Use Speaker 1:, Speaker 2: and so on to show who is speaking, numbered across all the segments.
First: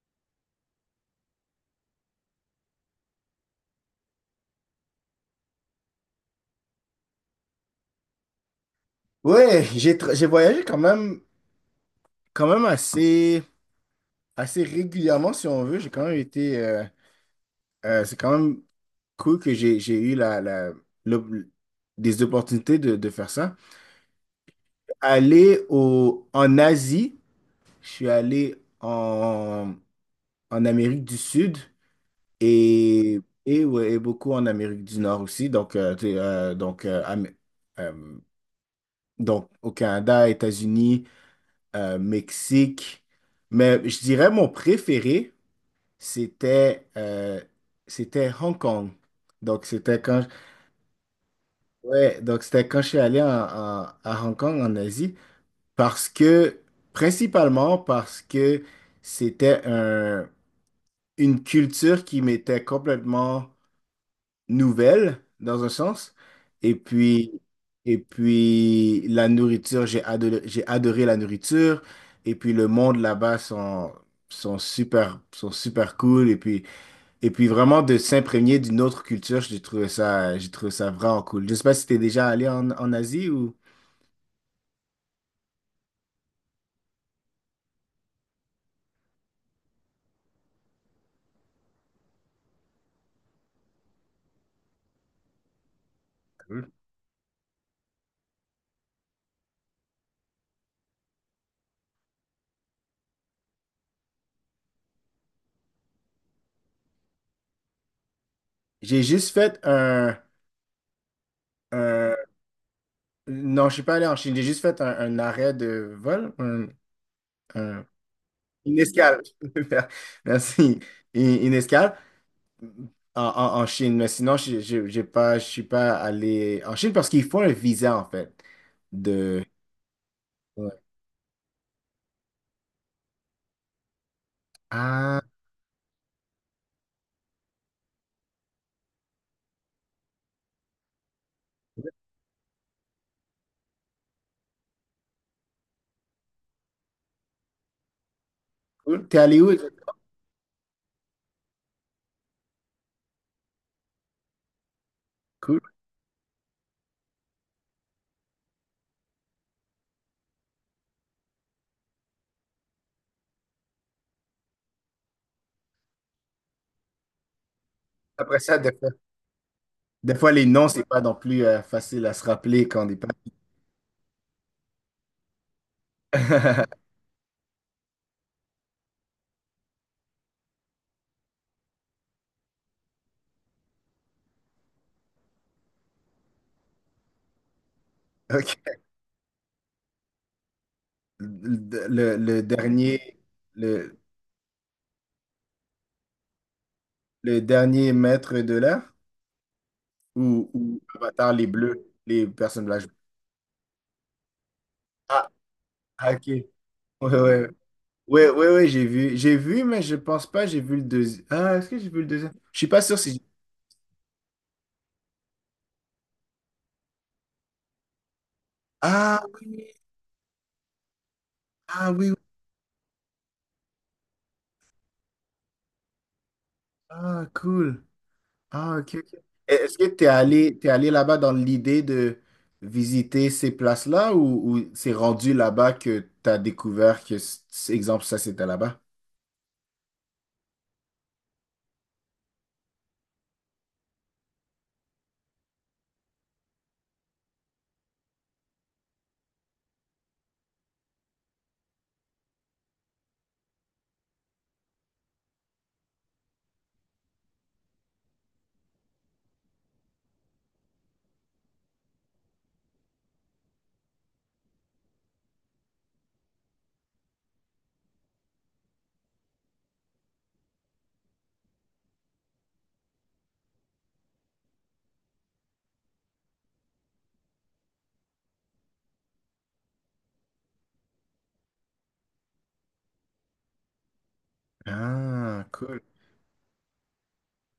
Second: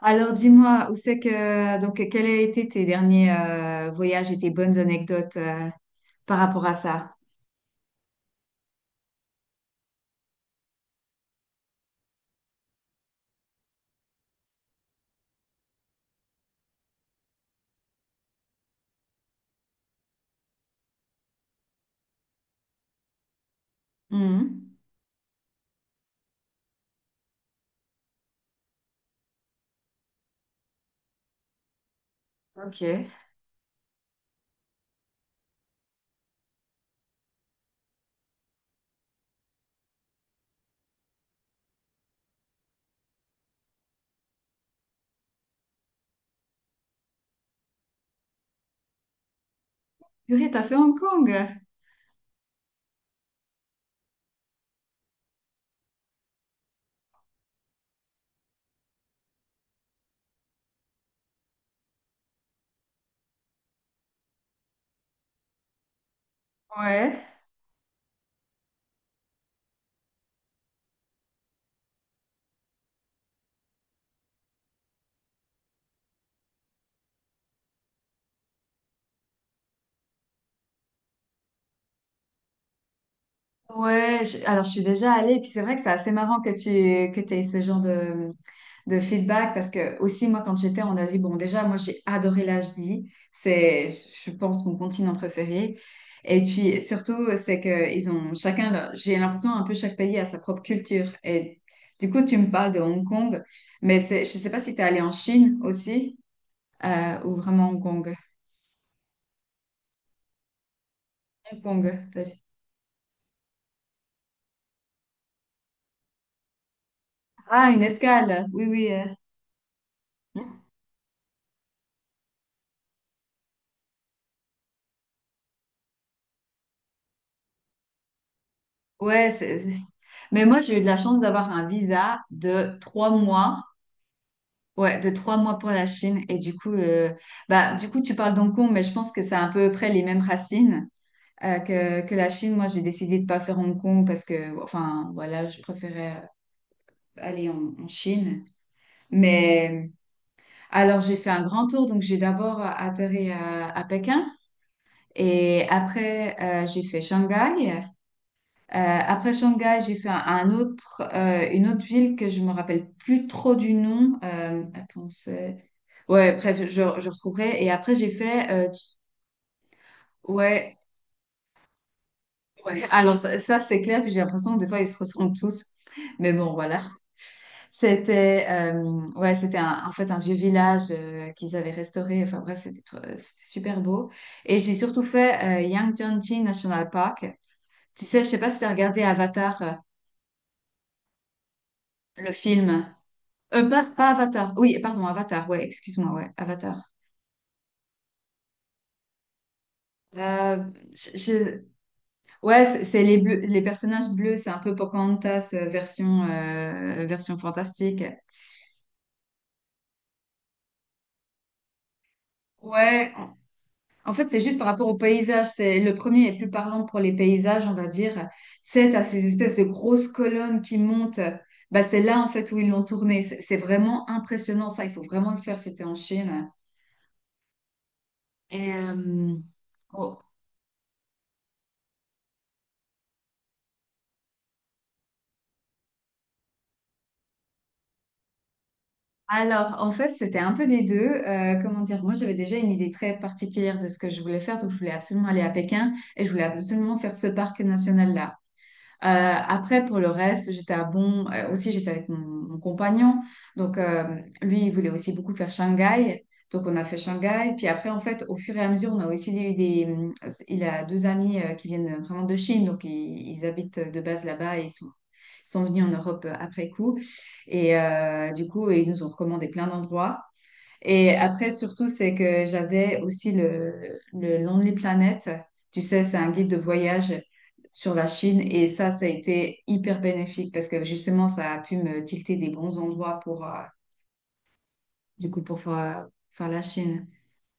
Speaker 1: Alors dis-moi, où c'est que donc quels a été tes derniers voyages et tes bonnes anecdotes par rapport à ça?
Speaker 2: Ouais, j'ai voyagé quand même assez, assez régulièrement, si on veut. J'ai quand même été. C'est quand même cool que j'ai eu le- des opportunités de faire ça.
Speaker 1: Mhm.
Speaker 2: Aller en Asie, je suis allé en Amérique du Sud
Speaker 1: Ok.
Speaker 2: et ouais, et beaucoup en Amérique du Nord aussi. Donc, euh, donc au Canada, États-Unis, Mexique. Mais je dirais mon préféré, c'était c'était Hong Kong. Donc c'était quand
Speaker 1: Purée, t'as fait Hong Kong?
Speaker 2: Ouais, donc c'était quand je suis allé à Hong Kong en Asie parce que principalement parce que c'était un- une culture qui m'était complètement nouvelle, dans un sens. Et
Speaker 1: Ouais.
Speaker 2: puis, et puis la nourriture, j'ai adoré la nourriture. Et puis, le monde là-bas sont, sont super cool. Et puis vraiment de s'imprégner d'une autre culture, j'ai trouvé ça vraiment cool. Je sais pas si t'es déjà allé en Asie ou...
Speaker 1: Ouais, alors je suis déjà allée, et puis c'est vrai que c'est assez marrant que tu que t'aies ce genre de feedback parce que aussi moi quand j'étais en Asie, bon déjà moi j'ai adoré l'Asie, c'est je pense mon continent préféré. Et
Speaker 2: Cool.
Speaker 1: puis surtout c'est que ils ont chacun j'ai l'impression un peu chaque pays a sa propre culture. Et du coup tu me parles de Hong Kong, mais c'est je sais pas si tu es allé en Chine aussi ou vraiment Hong Kong.
Speaker 2: J'ai juste fait
Speaker 1: Hong Kong.
Speaker 2: un- Non, je suis pas allé en Chine. J'ai juste fait un arrêt de vol,
Speaker 1: Ah une
Speaker 2: un-
Speaker 1: escale. Oui
Speaker 2: une
Speaker 1: oui.
Speaker 2: escale. Merci. Une escale. En Chine, mais sinon, je- j'ai pas, je suis pas allé en Chine parce qu'il faut un visa, en fait.
Speaker 1: Ouais,
Speaker 2: De...
Speaker 1: mais moi j'ai
Speaker 2: Ouais.
Speaker 1: eu de la chance d'avoir un visa de 3 mois. Ouais, de
Speaker 2: Ah,
Speaker 1: 3 mois pour la Chine. Et du coup, bah, du coup, tu parles d'Hong Kong, mais je pense que c'est à peu près les mêmes racines que la Chine. Moi, j'ai décidé de pas faire Hong Kong parce que, enfin, voilà, je préférais aller en, en Chine.
Speaker 2: cool. T'es allé où
Speaker 1: Mais
Speaker 2: exactement?
Speaker 1: alors, j'ai fait un grand tour. Donc, j'ai d'abord atterri à Pékin
Speaker 2: Cool.
Speaker 1: et après, j'ai fait Shanghai. Après Shanghai, j'ai fait un autre, une autre ville que je me rappelle plus trop du nom. Attends, c'est... Ouais, bref, je retrouverai. Et après, j'ai
Speaker 2: Après
Speaker 1: fait...
Speaker 2: ça, des fois, les noms,
Speaker 1: ouais,
Speaker 2: c'est pas non plus facile à se rappeler
Speaker 1: ouais.
Speaker 2: quand on est pas.
Speaker 1: Alors, ça, c'est clair. Puis j'ai l'impression que des fois, ils se ressemblent tous. Mais bon, voilà. C'était ouais, en fait un vieux village qu'ils avaient restauré. Enfin bref, c'était super beau. Et j'ai surtout fait Yangtze National Park. Tu sais, je sais pas
Speaker 2: OK.
Speaker 1: si tu as regardé Avatar, le
Speaker 2: Le
Speaker 1: film.
Speaker 2: dernier, le,
Speaker 1: Pas Avatar. Oui, pardon, Avatar. Ouais, excuse-moi. Ouais, Avatar.
Speaker 2: le dernier maître de l'air
Speaker 1: Euh,
Speaker 2: ou
Speaker 1: je-
Speaker 2: Avatar, les
Speaker 1: je-
Speaker 2: bleus, les
Speaker 1: Ouais,
Speaker 2: personnes blanches.
Speaker 1: c'est les personnages bleus. C'est un peu
Speaker 2: Ah,
Speaker 1: Pocahontas
Speaker 2: ah,
Speaker 1: version
Speaker 2: ok. Ouais,
Speaker 1: version
Speaker 2: ouais.
Speaker 1: fantastique.
Speaker 2: Oui, oui, oui, j'ai vu. J'ai vu, mais je pense pas, j'ai vu le deuxième. Ah, est-ce que j'ai vu le deuxième? Je suis pas sûr
Speaker 1: Ouais.
Speaker 2: si...
Speaker 1: En fait, c'est juste par rapport au paysage. C'est le premier est plus parlant pour les paysages, on va dire. C'est à
Speaker 2: Ah
Speaker 1: ces espèces de
Speaker 2: oui,
Speaker 1: grosses colonnes qui montent. Bah,
Speaker 2: ah
Speaker 1: c'est
Speaker 2: oui, oui.
Speaker 1: là en fait où ils l'ont tourné. C'est vraiment impressionnant ça. Il faut vraiment le faire. C'était en Chine.
Speaker 2: Ah, cool.
Speaker 1: Et
Speaker 2: Ah, ok, ok. Et est-ce que
Speaker 1: oh,
Speaker 2: t'es allé là-bas dans l'idée de visiter ces places-là, ou c'est rendu là-bas que t'as découvert que, exemple, ça, c'était là-bas?
Speaker 1: alors, en fait, c'était un peu des deux. Comment dire, moi, j'avais déjà une idée très particulière de ce que je voulais faire, donc je voulais absolument aller à Pékin et je voulais absolument faire ce parc national-là. Après, pour le reste, j'étais à Bon. Aussi, j'étais avec mon compagnon. Donc, lui, il voulait aussi beaucoup faire Shanghai. Donc, on a fait Shanghai. Puis après, en fait, au fur et à mesure, on a aussi eu des... Il a deux amis qui viennent vraiment de Chine. Donc, ils habitent de base là-bas et ils sont venus en Europe après coup. Et du coup, ils nous ont recommandé plein d'endroits. Et après, surtout, c'est que j'avais aussi le Lonely Planet. Tu sais, c'est un guide de voyage sur la Chine. Et ça a été hyper bénéfique parce que justement, ça a pu me tilter des bons endroits pour, du coup,
Speaker 2: Ah,
Speaker 1: pour
Speaker 2: cool.
Speaker 1: faire la Chine.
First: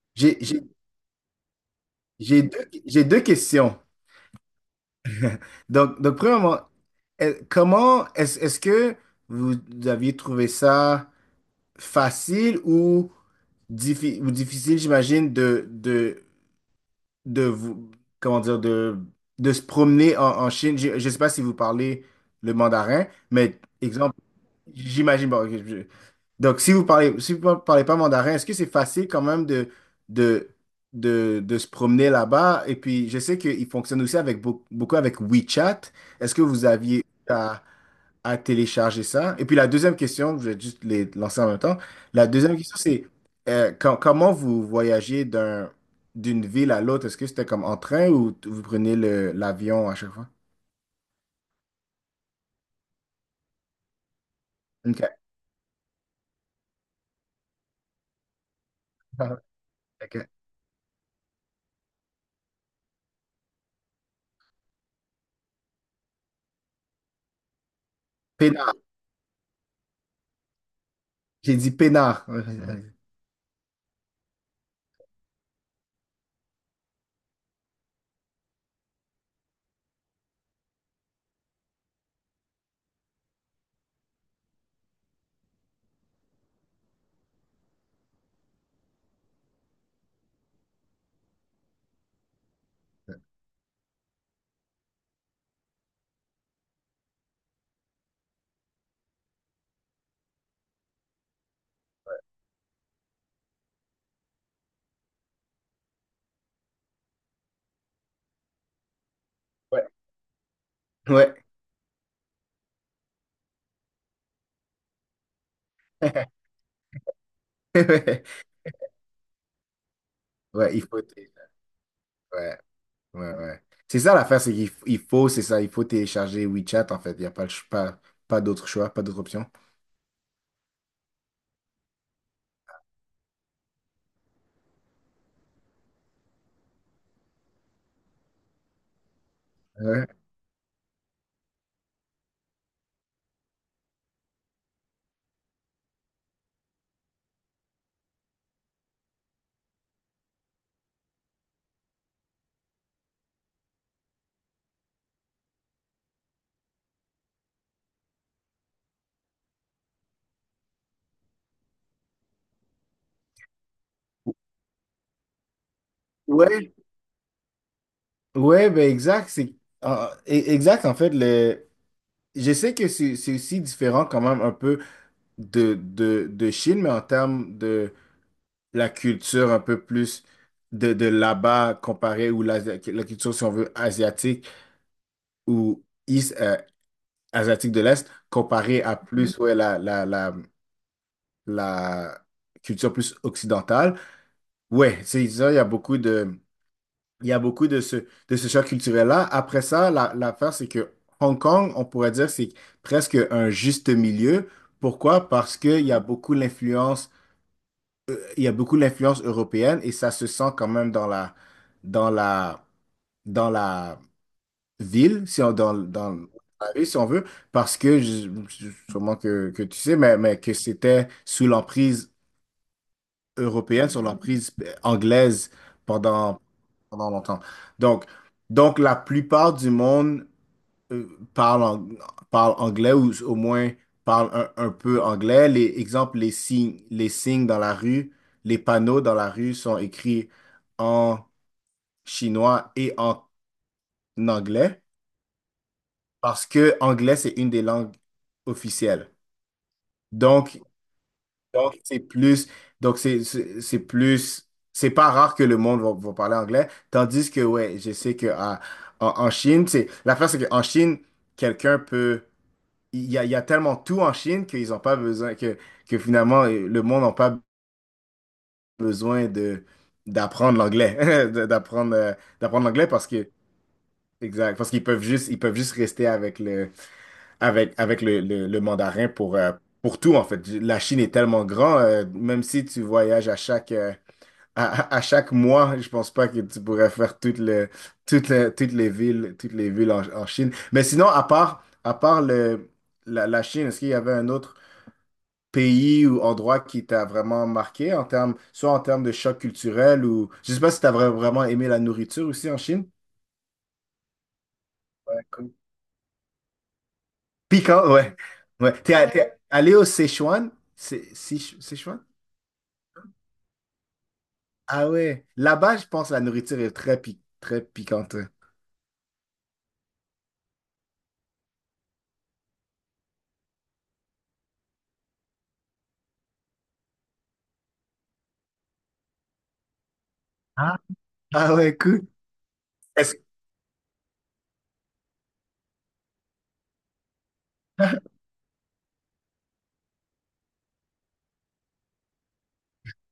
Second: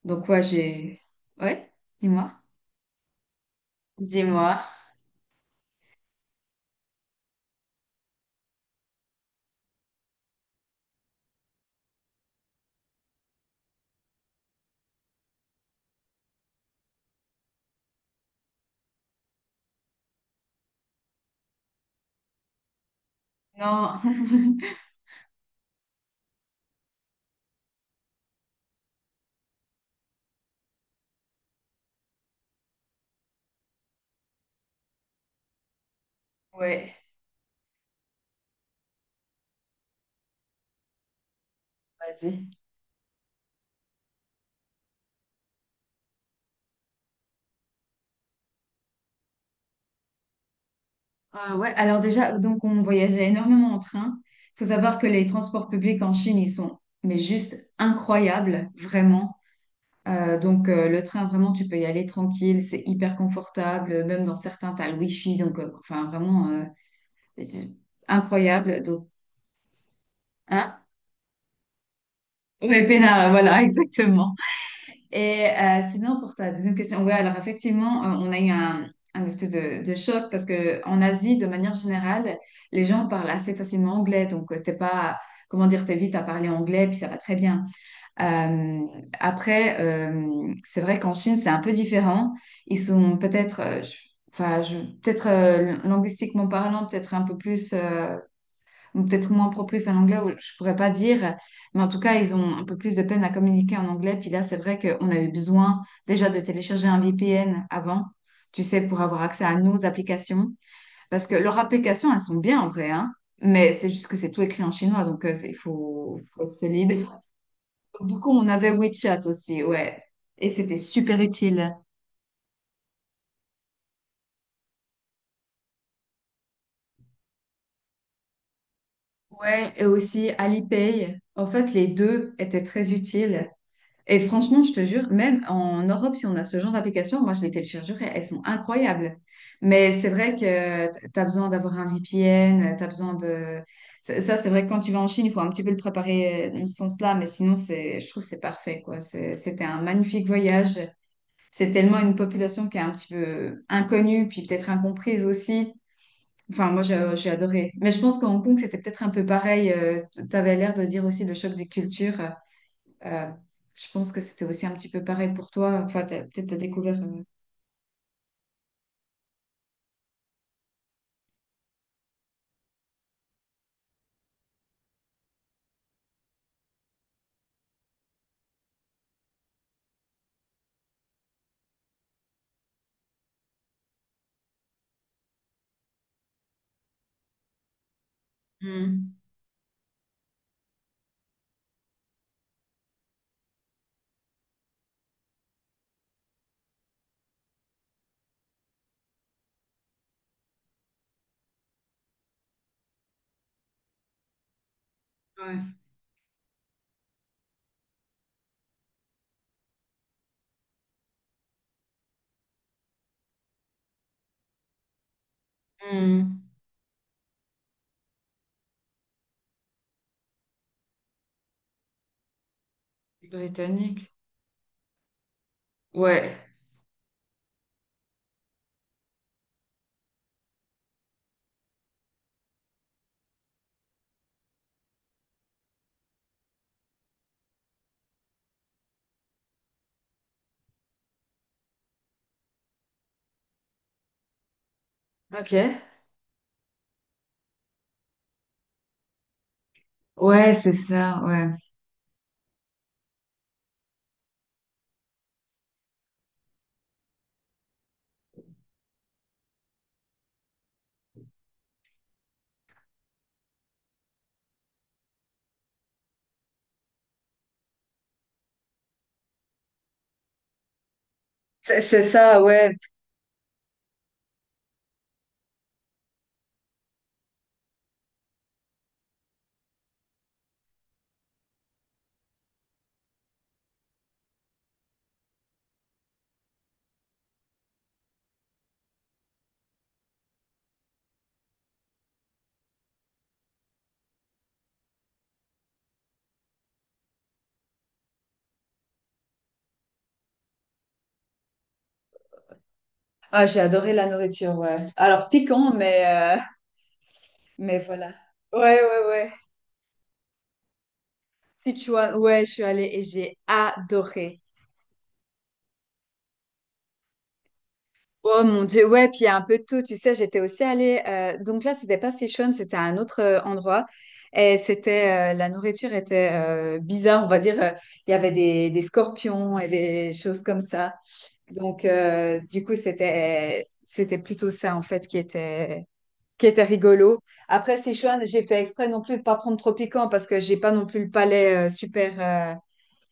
Speaker 1: Donc,
Speaker 2: J'ai,
Speaker 1: ouais,
Speaker 2: j'ai,
Speaker 1: j'ai... Ouais, dis-moi.
Speaker 2: j'ai deux, j'ai deux questions.
Speaker 1: Dis-moi.
Speaker 2: Donc premièrement, est-ce que vous aviez trouvé ça facile ou, ou difficile, j'imagine, de vous, comment dire, de se promener en Chine. Je ne sais pas si vous parlez le mandarin, mais
Speaker 1: Non,
Speaker 2: exemple, j'imagine pas. Ok, donc si vous parlez, si vous parlez pas mandarin, est-ce que c'est facile quand même de, de se promener là-bas? Et puis, je sais qu'ils fonctionnent aussi avec beaucoup avec WeChat. Est-ce que vous
Speaker 1: ouais,
Speaker 2: aviez à télécharger ça? Et puis, la deuxième question, je vais juste les lancer en même temps. La
Speaker 1: vas-y.
Speaker 2: deuxième question, c'est comment vous voyagez d'une ville à l'autre? Est-ce que c'était comme en train ou vous prenez le, l'avion à chaque fois?
Speaker 1: Ah ouais, alors déjà, donc on voyageait énormément en train. Il faut savoir
Speaker 2: OK.
Speaker 1: que les transports publics en Chine, ils sont mais juste incroyables, vraiment.
Speaker 2: OK.
Speaker 1: Le train, vraiment, tu peux y aller tranquille, c'est hyper confortable. Même dans certains, tu as le wifi, donc enfin vraiment c'est
Speaker 2: Pénard.
Speaker 1: incroyable. Donc, hein?
Speaker 2: J'ai dit Pénard.
Speaker 1: Ouais, peinard, voilà, exactement. Et sinon, pour ta deuxième question, ouais, alors effectivement, on a eu un espèce de choc parce que en Asie, de manière générale, les gens parlent assez facilement anglais, donc t'es pas, comment dire, t'es vite à parler anglais, puis ça va très bien. Euh, c'est vrai qu'en Chine, c'est un peu différent. Ils sont peut-être, peut-être linguistiquement parlant, peut-être un peu plus, ou peut-être moins propice à l'anglais, ou je pourrais pas dire. Mais en tout cas, ils ont un peu plus de peine à communiquer en anglais. Puis là, c'est vrai qu'on a eu besoin déjà de télécharger un VPN avant, tu sais, pour avoir accès à nos applications. Parce que
Speaker 2: Ouais.
Speaker 1: leurs applications, elles sont bien en vrai, hein. Mais c'est juste que c'est tout écrit en chinois, donc il faut, faut être solide. Beaucoup, on avait WeChat aussi, ouais. Et
Speaker 2: Ouais,
Speaker 1: c'était super utile.
Speaker 2: ouais, ouais, ouais. C'est ça l'affaire, c'est qu'il f- il faut, c'est ça, il faut télécharger WeChat en fait. Il n'y a pas, pas d'autre choix, pas d'autre option.
Speaker 1: Ouais, et aussi Alipay. En fait, les deux étaient très utiles. Et franchement, je te jure, même en Europe, si on a ce genre d'application, moi, je les téléchargerais, elles sont incroyables. Mais
Speaker 2: Ouais,
Speaker 1: c'est vrai que tu as besoin d'avoir un VPN, tu as besoin de... ça, c'est vrai que quand tu vas en Chine, il faut un petit peu le préparer dans ce sens-là, mais sinon, je trouve que c'est parfait, quoi. C'était un magnifique voyage. C'est tellement une population qui est un petit peu inconnue, puis peut-être incomprise aussi. Enfin, moi, j'ai adoré. Mais je pense qu'à Hong Kong, c'était peut-être un peu pareil. Tu avais l'air de dire aussi le choc des cultures. Euh, je pense que c'était aussi un petit peu pareil pour toi. Enfin, peut-être t'as
Speaker 2: ouais,
Speaker 1: découvert.
Speaker 2: ouais, ben exact. C'est, exact, en fait. Je sais que c'est aussi différent quand même un peu de Chine, mais en termes de la culture un peu plus de là-bas, comparé ou la culture, si on veut, asiatique ou asiatique de l'Est, comparé à
Speaker 1: Hmm.
Speaker 2: plus ouais, la culture plus occidentale. Ouais, c'est ça, il y a beaucoup de, il y a beaucoup de ce choc culturel-là. Après ça, l'affaire, c'est que Hong Kong, on pourrait dire, c'est presque un juste milieu. Pourquoi? Parce
Speaker 1: Ouais.
Speaker 2: qu'il y a beaucoup l'influence, il y a beaucoup l'influence européenne et ça se sent quand même dans la, dans la ville, si on, dans, dans
Speaker 1: Hmm.
Speaker 2: la rue, si on veut, parce que, sûrement que tu sais, mais que c'était sous l'emprise européenne, sous
Speaker 1: Britannique.
Speaker 2: l'emprise anglaise
Speaker 1: Ouais.
Speaker 2: pendant, pendant longtemps. Donc, donc la plupart du monde euh, parle, ang- parle anglais ou au moins parle un peu anglais. Les exemples, les signes dans la rue, les panneaux dans la rue sont écrits en chinois et en anglais.
Speaker 1: Ok.
Speaker 2: Parce que anglais, c'est une des langues officielles.
Speaker 1: Ouais,
Speaker 2: Donc,
Speaker 1: c'est ça, ouais.
Speaker 2: donc c'est plus, donc c'est plus, c'est pas rare que le monde va, va parler anglais. Tandis que, ouais, je sais que en Chine, c'est l'affaire, c'est qu'en Chine, quelqu'un peut, il y a tellement tout en Chine qu'ils n'ont pas besoin, que finalement, le monde n'a pas besoin de d'apprendre l'anglais,
Speaker 1: C'est ça,
Speaker 2: d'apprendre
Speaker 1: ouais.
Speaker 2: l'anglais parce que, exact, parce qu'ils peuvent juste, ils peuvent juste rester avec le avec, avec le mandarin pour tout, en fait. La Chine est tellement grand, même si tu voyages à chaque, à chaque mois, je pense pas que tu pourrais faire toutes les villes en Chine. Mais sinon, à part, la Chine, est-ce qu'il y avait un autre pays ou endroit qui t'a vraiment marqué en termes, soit en termes de choc culturel, ou je sais pas si t'as vraiment aimé la nourriture aussi en Chine?
Speaker 1: Ah, j'ai adoré la nourriture, ouais.
Speaker 2: Ouais,
Speaker 1: Alors
Speaker 2: cool.
Speaker 1: piquant, mais
Speaker 2: Piquant,
Speaker 1: voilà.
Speaker 2: ouais. Ouais.
Speaker 1: Ouais, ouais, ouais.
Speaker 2: T'es allé au Sichuan? C'est Sichuan?
Speaker 1: Sichuan, ouais, je suis allée et j'ai adoré.
Speaker 2: Ah ouais. Là-bas, je pense que la nourriture est très, très piquante.
Speaker 1: Oh mon Dieu, ouais, puis il y a un peu de tout, tu sais, j'étais aussi allée, donc là, c'était pas Sichuan, c'était un autre endroit, et c'était, la nourriture était bizarre, on va dire, il y avait des scorpions et des choses comme
Speaker 2: Ah,
Speaker 1: ça,
Speaker 2: ah ouais,
Speaker 1: donc
Speaker 2: cool.
Speaker 1: du coup,
Speaker 2: Est-ce...
Speaker 1: c'était plutôt ça, en fait, qui était rigolo. Après Sichuan, j'ai fait exprès non plus de pas prendre trop piquant, parce que j'ai pas non plus le palais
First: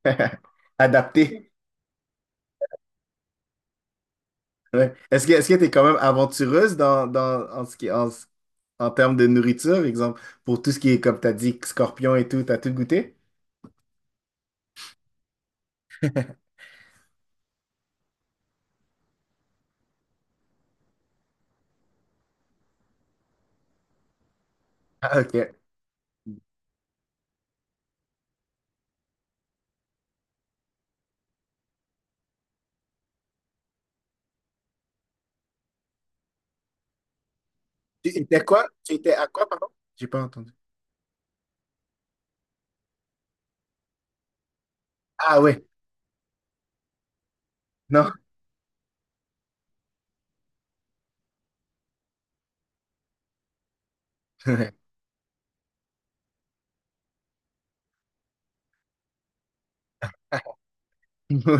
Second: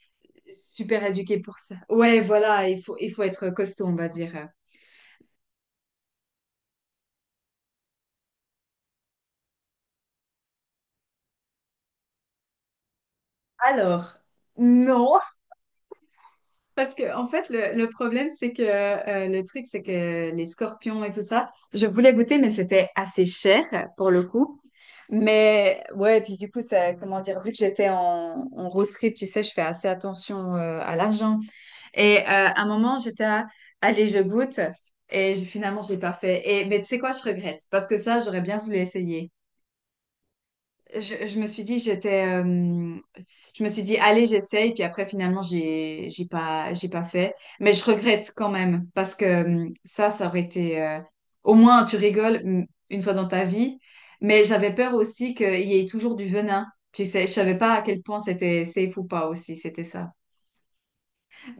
Speaker 1: super éduqué
Speaker 2: Adapté.
Speaker 1: pour ça. Ouais, voilà, il faut être costaud, on va dire.
Speaker 2: Ouais. Est-ce que t'es quand même aventureuse dans, dans en ce qui en, ce- en termes de nourriture, exemple, pour tout ce qui est, comme t'as dit, scorpion et tout, t'as tout goûté?
Speaker 1: Alors... non, parce que, en fait, le problème, c'est que le truc, c'est que les scorpions et tout ça, je voulais goûter, mais c'était assez cher pour le coup.
Speaker 2: Ah ok.
Speaker 1: Mais ouais, puis du coup, ça, comment dire, vu que j'étais en, en road trip, tu sais, je fais assez attention à l'argent. Et à un moment, j'étais à, allez, je goûte. Et finalement, j'ai pas fait. Et, mais tu sais quoi, je regrette. Parce que
Speaker 2: Tu
Speaker 1: ça, j'aurais
Speaker 2: étais
Speaker 1: bien
Speaker 2: quoi?
Speaker 1: voulu
Speaker 2: Tu étais à
Speaker 1: essayer.
Speaker 2: quoi, pardon? J'ai pas entendu.
Speaker 1: Je me suis dit, j'étais, je me suis dit, allez, j'essaye. Puis après,
Speaker 2: Ah
Speaker 1: finalement,
Speaker 2: ouais.
Speaker 1: j'ai pas fait. Mais je
Speaker 2: Non.
Speaker 1: regrette quand même parce que ça, ça aurait été. Au moins, tu rigoles mm, une fois dans ta vie. Mais j'avais peur aussi qu'il y ait toujours du venin. Tu sais, je savais pas à quel point c'était safe ou pas aussi. C'était ça.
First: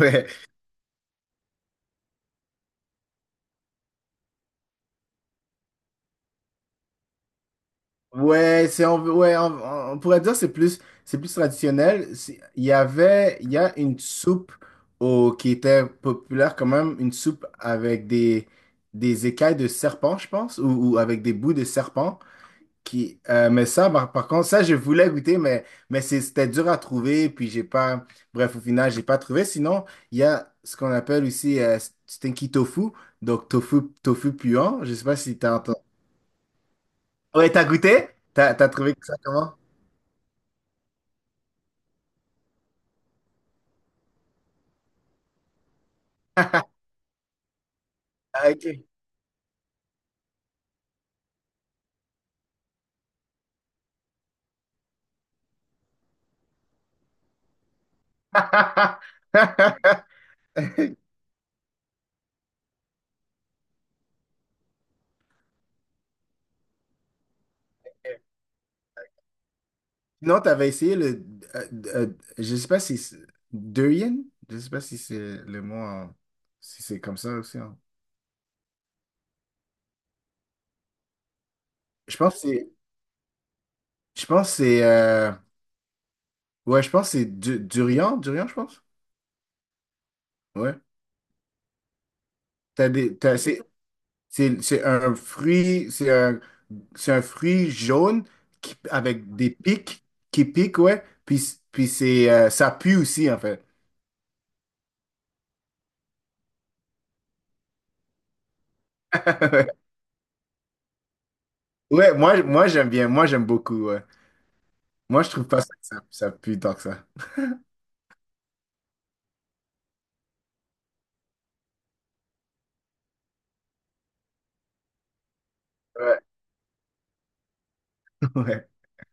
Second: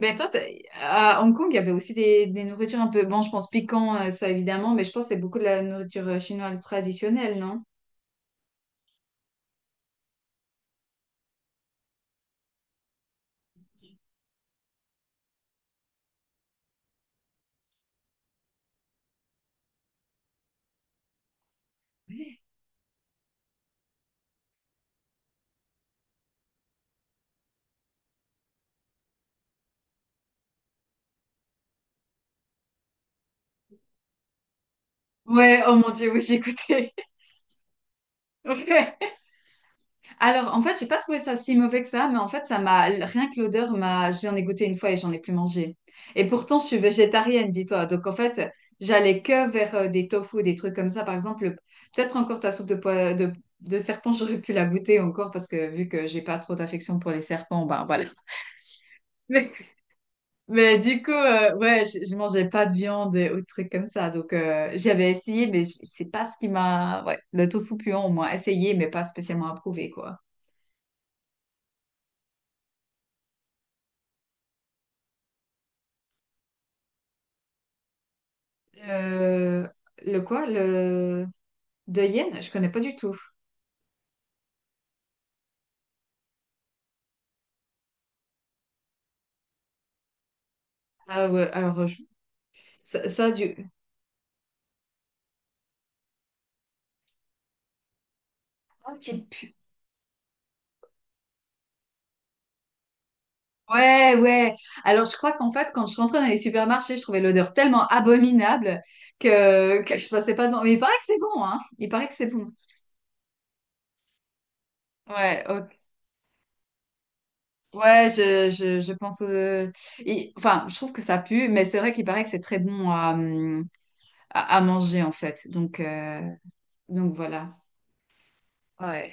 Speaker 1: Mais toi, à Hong Kong, il y avait aussi des nourritures un peu. Bon, je pense piquant, ça évidemment, mais je pense que c'est beaucoup de la nourriture chinoise traditionnelle, non?
Speaker 2: Ouais, ouais, on pourrait dire que c'est plus traditionnel. C'est- il y avait il y a une soupe qui était populaire quand même, une soupe avec des écailles de serpent, je pense, ou avec des bouts de serpent. Qui, mais ça, par, par contre, ça je voulais goûter, mais c'était dur à trouver, puis j'ai pas, bref, au final j'ai pas trouvé. Sinon, il y a ce qu'on appelle aussi stinky tofu, donc tofu puant. Je sais pas si t'as
Speaker 1: Ouais, oh
Speaker 2: entendu.
Speaker 1: mon Dieu, oui, j'ai écouté.
Speaker 2: Ouais, t'as goûté? T'as trouvé ça comment?
Speaker 1: Alors, en fait, j'ai pas trouvé ça si mauvais que ça, mais en fait, ça m'a rien que l'odeur m'a. J'en ai goûté une fois et j'en ai plus mangé. Et pourtant, je suis végétarienne, dis-toi. Donc, en fait,
Speaker 2: Ah, ok.
Speaker 1: j'allais que vers des tofu, des trucs comme ça. Par exemple, peut-être encore ta soupe de serpent, j'aurais pu la goûter encore parce que vu que j'ai pas trop d'affection pour les serpents, ben voilà. Mais, mais du coup, ouais, je mangeais pas de viande et autres trucs comme ça. Donc, j'avais essayé, mais c'est pas ce qui m'a. Ouais, le tofu puant, au moins essayé, mais pas spécialement approuvé, quoi.
Speaker 2: Sinon, tu avais essayé le, euh, euh, je sais pas si durian? Je sais pas si c'est le mot, si c'est comme ça aussi,
Speaker 1: Le, le quoi? Le de
Speaker 2: je pense que
Speaker 1: Yen? Je connais
Speaker 2: c'est,
Speaker 1: pas du tout.
Speaker 2: Je pense que c'est. euh, ouais, je pense que c'est du durian. Durian, je pense. Ouais.
Speaker 1: Ah ouais, ça, ça,
Speaker 2: C'est
Speaker 1: du.
Speaker 2: c'est un fruit. C'est un fruit jaune qui-
Speaker 1: Oh, qui
Speaker 2: avec des
Speaker 1: pue.
Speaker 2: pics qui piquent, ouais. Puis, puis c'est, ça pue aussi, en fait.
Speaker 1: Ouais, ouais. Alors je crois qu'en fait, quand je rentrais dans les supermarchés, je trouvais l'odeur tellement abominable que je passais pas dans. Mais il paraît que c'est bon, hein. Il paraît que
Speaker 2: Ouais,
Speaker 1: c'est
Speaker 2: moi,
Speaker 1: bon.
Speaker 2: moi j'aime bien, moi j'aime beaucoup, ouais. Moi je
Speaker 1: Ouais,
Speaker 2: trouve pas ça
Speaker 1: ok.
Speaker 2: que ça pue tant que ça.
Speaker 1: Ouais, je pense. Enfin, je trouve que ça pue, mais c'est vrai qu'il paraît que c'est très bon à, à manger en fait.
Speaker 2: Ouais,
Speaker 1: Donc voilà.
Speaker 2: ouais.
Speaker 1: Ouais.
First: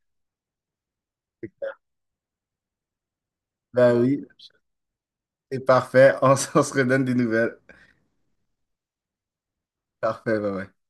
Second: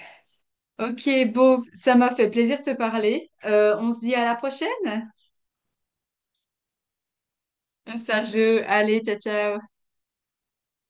Speaker 1: Ok, Beau, ça m'a fait plaisir de te parler. On
Speaker 2: Ben
Speaker 1: se dit à
Speaker 2: oui,
Speaker 1: la prochaine.
Speaker 2: c'est parfait, on, on se redonne des nouvelles.
Speaker 1: Sergio, allez, ciao, ciao.
Speaker 2: Parfait, ouais, ouais.